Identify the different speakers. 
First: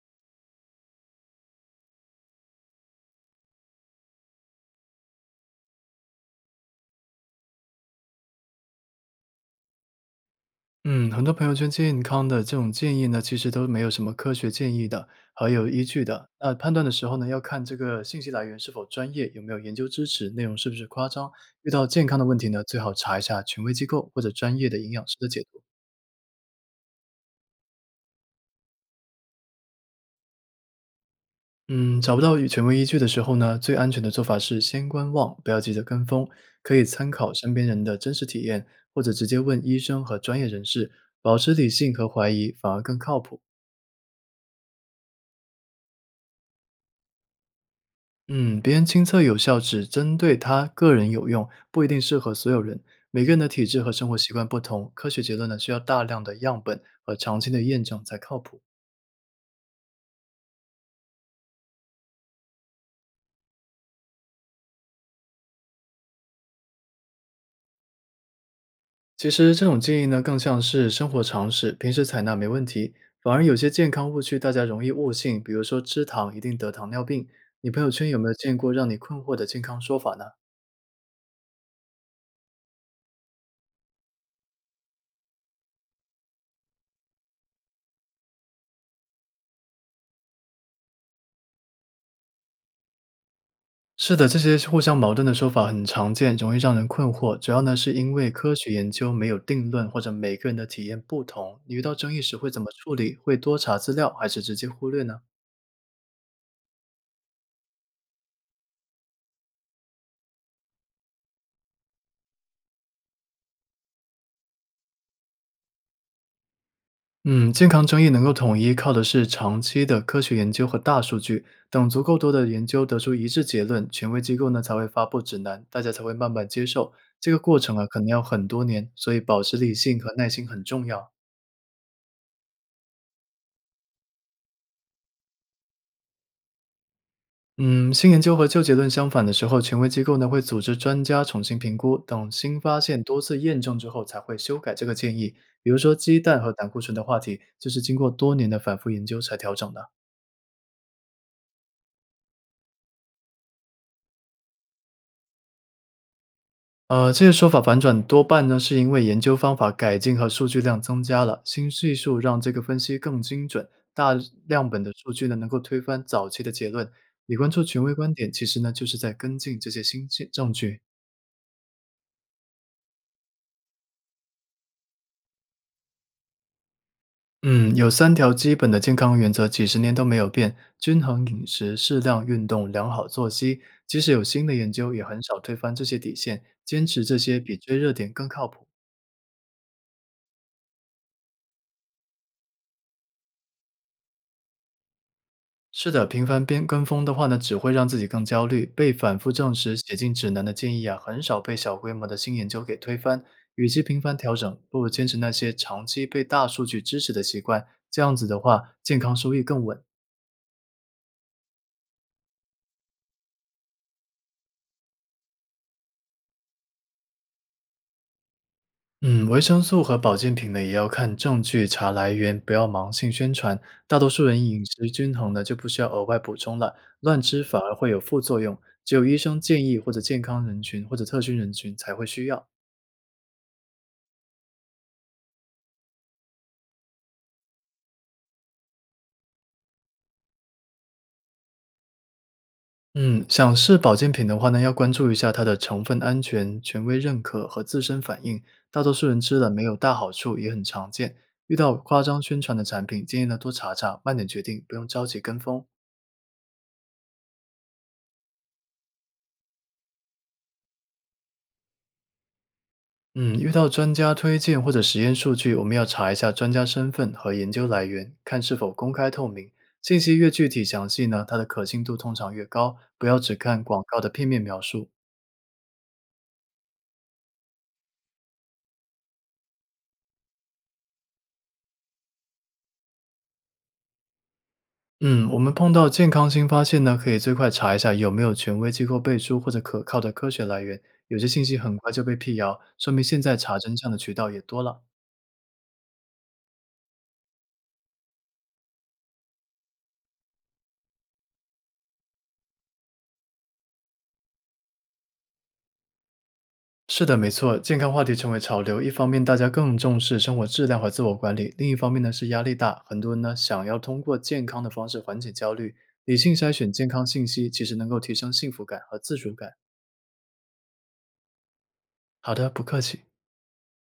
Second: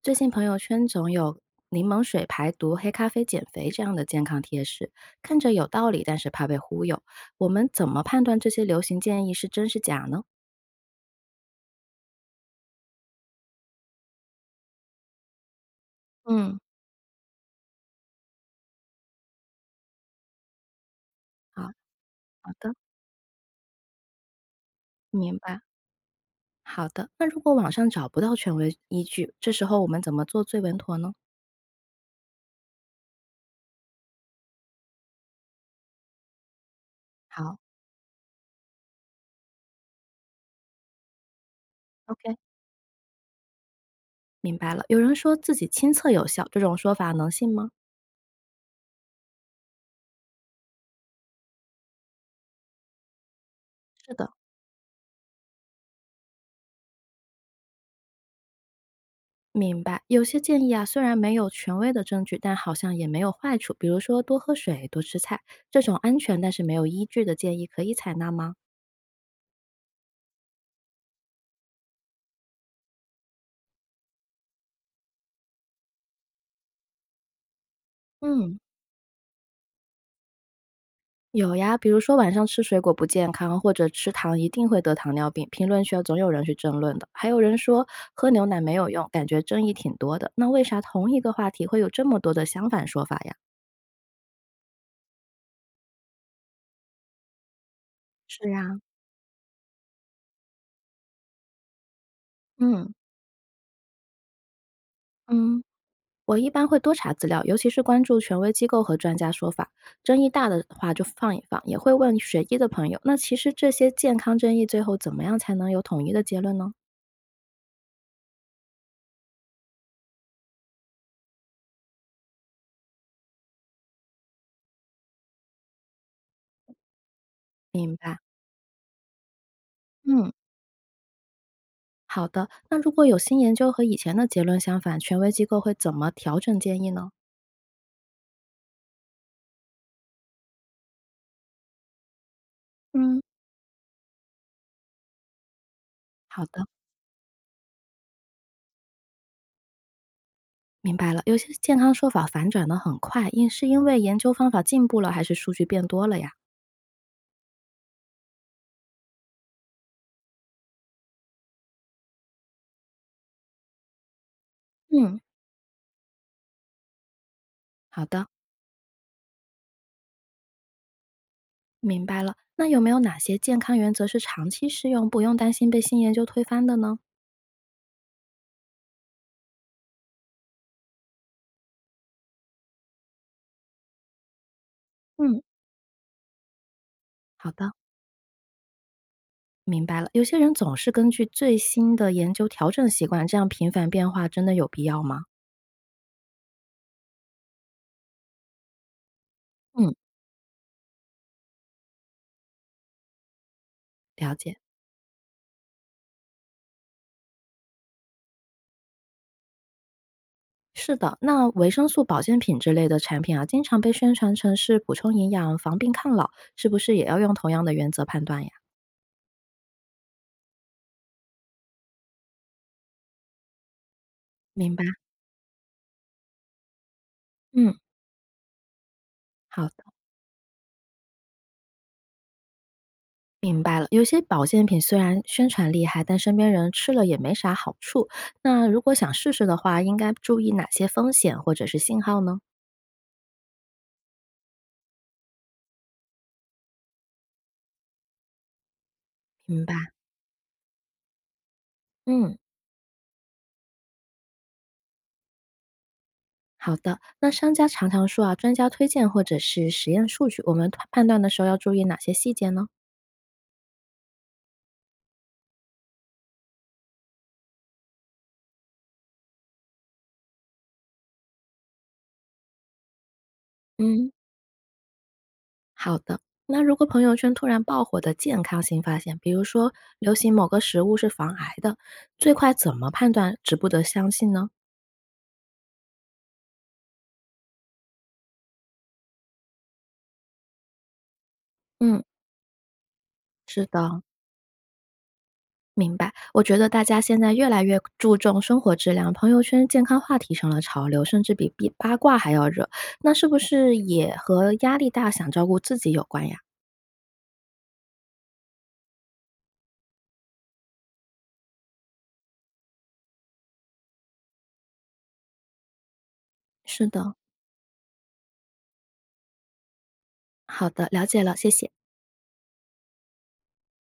Speaker 1: 最近朋友圈总有柠檬水排毒、黑咖啡减肥这样的健康贴士，看着有道理，但是怕被忽悠。我们怎么判断这些流行建议是真是假呢？
Speaker 2: 嗯，很多朋友圈健康的这种建议呢，其实都没有什么科学建议的和有依据的。那
Speaker 1: 嗯，
Speaker 2: 判断的时候呢，要看这个信息来源是否专业，有没有研究支持，内容是不是夸张。遇
Speaker 1: 好。
Speaker 2: 到健康的问题
Speaker 1: 好
Speaker 2: 呢，
Speaker 1: 的，
Speaker 2: 最好查一下权威机构或者专业的营养师的
Speaker 1: 明
Speaker 2: 解
Speaker 1: 白。
Speaker 2: 读。
Speaker 1: 好的，那如果网上找不到权威依据，这时候我们怎么做最稳妥呢？
Speaker 2: 嗯，找不到与权威依据的时候呢，最安全的做法是先观望，不要急着跟风，可以参考身
Speaker 1: 好
Speaker 2: 边人的真实体验，或者直接问医生和专业人士，保持理性和怀
Speaker 1: ，OK，
Speaker 2: 疑反而更靠谱。
Speaker 1: 明白了。有人说自己亲测有效，这种说法能信吗？
Speaker 2: 嗯，别人亲测有效只针对他个人有用，不一定适合所有人。每个人的体质和生
Speaker 1: 是
Speaker 2: 活习
Speaker 1: 的。
Speaker 2: 惯不同，科学结论呢需要大量的样本和长期的验证才靠谱。
Speaker 1: 明白，有些建议啊，虽然没有权威的证据，但好像也没有坏处。比如说，多喝水、多吃菜，这种安全但是没有依据的建议，可以采纳吗？
Speaker 2: 其实这种建议呢更像是生活常识，平时采纳没问题。反而有些健康误区大家容易误信，比如说吃糖一定得糖尿病。你朋友圈有没有见
Speaker 1: 嗯，
Speaker 2: 过让你困惑的健康说法呢？
Speaker 1: 有呀，比如说晚上吃水果不健康，或者吃糖一定会得糖尿病，评论区啊总有人去争论的。还有人说喝牛奶没有用，感觉争议挺多的。那为啥同一个话题会有这么多的相反说法呀？
Speaker 2: 是的，这些互相矛盾的说法很常见，容易让人困惑。主要呢，是因为
Speaker 1: 是
Speaker 2: 科学
Speaker 1: 呀、
Speaker 2: 研究没有定论，或者每个人的体验不同。你遇到争议时会怎么
Speaker 1: 嗯。
Speaker 2: 处理？会多查资料，还是直接忽略呢？
Speaker 1: 嗯，我一般会多查资料，尤其是关注权威机构和专家说法。争议大的话就放一放，也会问学医的朋友。那其实这些健康争议最后怎么样才能有统一的结论呢？
Speaker 2: 嗯，健康争议能够统一，靠的是长期的科学研究和大数据。等足够多的研究得出一致结论，权威机构呢才会发布指南，大家才会慢慢接受。这个过程啊，
Speaker 1: 明
Speaker 2: 可能
Speaker 1: 白。
Speaker 2: 要很多年，所以保持理性和耐
Speaker 1: 嗯，
Speaker 2: 心很重要。
Speaker 1: 好的。那如果有新研究和以前的结论相反，权威机构会怎么调整建议呢？
Speaker 2: 嗯，新研究和旧结论相反的时候，权威机构呢会组织专家重新评估，等新发现多
Speaker 1: 嗯，
Speaker 2: 次验证之后才会修改这个建议。比如说鸡蛋
Speaker 1: 好
Speaker 2: 和
Speaker 1: 的，
Speaker 2: 胆固醇的话题，就是经过多年的反复研究才调整的。
Speaker 1: 明白了。有些健康说法反转的很快，因是因为研究方法进步了，还是数据变多了呀？
Speaker 2: 这些说法反转多半呢是因为研究方法改进和数据量增加了，新技术让这个分析更精准，大量本的数
Speaker 1: 嗯，
Speaker 2: 据呢能够推翻早期的结论。你关注权威
Speaker 1: 好
Speaker 2: 观
Speaker 1: 的。
Speaker 2: 点，其实呢就是在跟进这些新证据。
Speaker 1: 明白了，那有没有哪些健康原则是长期适用，不用担心被新研究推翻的呢？
Speaker 2: 嗯，有三条基本的健康原则，几十年都没有变：均衡饮食、适量运动、良好作息。即使有新的研究，也很少
Speaker 1: 嗯，
Speaker 2: 推翻这些底线。坚持这些
Speaker 1: 好
Speaker 2: 比
Speaker 1: 的，
Speaker 2: 追热点更靠谱。
Speaker 1: 明白了。有些人总是根据最新的研究调整习惯，这样频繁变化真的有必要吗？
Speaker 2: 是的，频繁边跟风的话呢，只会让自己更焦虑。被反复证实、
Speaker 1: 嗯，
Speaker 2: 写进指南的建议啊，很少被小规模的新研究给推翻。与其频繁调
Speaker 1: 了解。
Speaker 2: 整，不如坚持那些长期被大数据支持的习惯。这样子的话，健康收益更稳。
Speaker 1: 是的，那维生素保健品之类的产品啊，经常被宣传成是补充营养、防病抗老，是不是也要用同样的原则判断呀？
Speaker 2: 嗯，维生素和保健品呢，也要看证据、查来源，不要盲信宣传。大多数人饮
Speaker 1: 明白。
Speaker 2: 食均衡呢，就不需要额外补充了，乱吃反而
Speaker 1: 嗯，
Speaker 2: 会有副作用。只有医生建
Speaker 1: 好
Speaker 2: 议或
Speaker 1: 的。
Speaker 2: 者健康人群或者特需人群才会需要。
Speaker 1: 明白了，有些保健品虽然宣传厉害，但身边人吃了也没啥好处。那如果想试试的话，应该注意哪些风险或者是信号呢？
Speaker 2: 嗯，想试保健品的话呢，要关注一下它的成分安全、权威认可和自身反应。大多数人吃了没
Speaker 1: 明
Speaker 2: 有
Speaker 1: 白。
Speaker 2: 大好处也很常见。遇到夸张
Speaker 1: 嗯，
Speaker 2: 宣传的产品，建议呢多查查，慢点决定，不用着急跟风。
Speaker 1: 好的。那商家常常说啊，专家推荐或者是实验数据，我们判断的时候要注意哪些细节呢？
Speaker 2: 嗯，遇到专家推荐或者实验数据，我们要查一下专家身份和研究来源，看是否公开透明。信息越具体详细呢，它的可信度通常越高。不要只看广告的
Speaker 1: 嗯，
Speaker 2: 片面描述。
Speaker 1: 好的。那如果朋友圈突然爆火的健康新发现，比如说流行某个食物是防癌的，最快怎么判断值不得相信呢？
Speaker 2: 嗯，我们碰到健康新发现呢，可以最快查一下有没有权威机构背书或者可靠的科学来源。有些信息很快就
Speaker 1: 嗯，
Speaker 2: 被辟谣，说明现在查
Speaker 1: 是
Speaker 2: 真相的
Speaker 1: 的。
Speaker 2: 渠道也多了。
Speaker 1: 明白，我觉得大家现在越来越注重生活质量，朋友圈健康话题成了潮流，甚至比八卦还要热。那是不是也和压力大、想照顾自己有关呀？
Speaker 2: 是的，没错，健康话题成为潮流。一方面，大家更重视生活质量和自我管理；另一方面呢，是压力大，很多人呢想要通过健康的方式缓解焦虑。理性筛选健
Speaker 1: 是
Speaker 2: 康
Speaker 1: 的，
Speaker 2: 信息，其实能够提升幸福感和自主感。
Speaker 1: 好的，了解了，谢谢。
Speaker 2: 好的，不客气。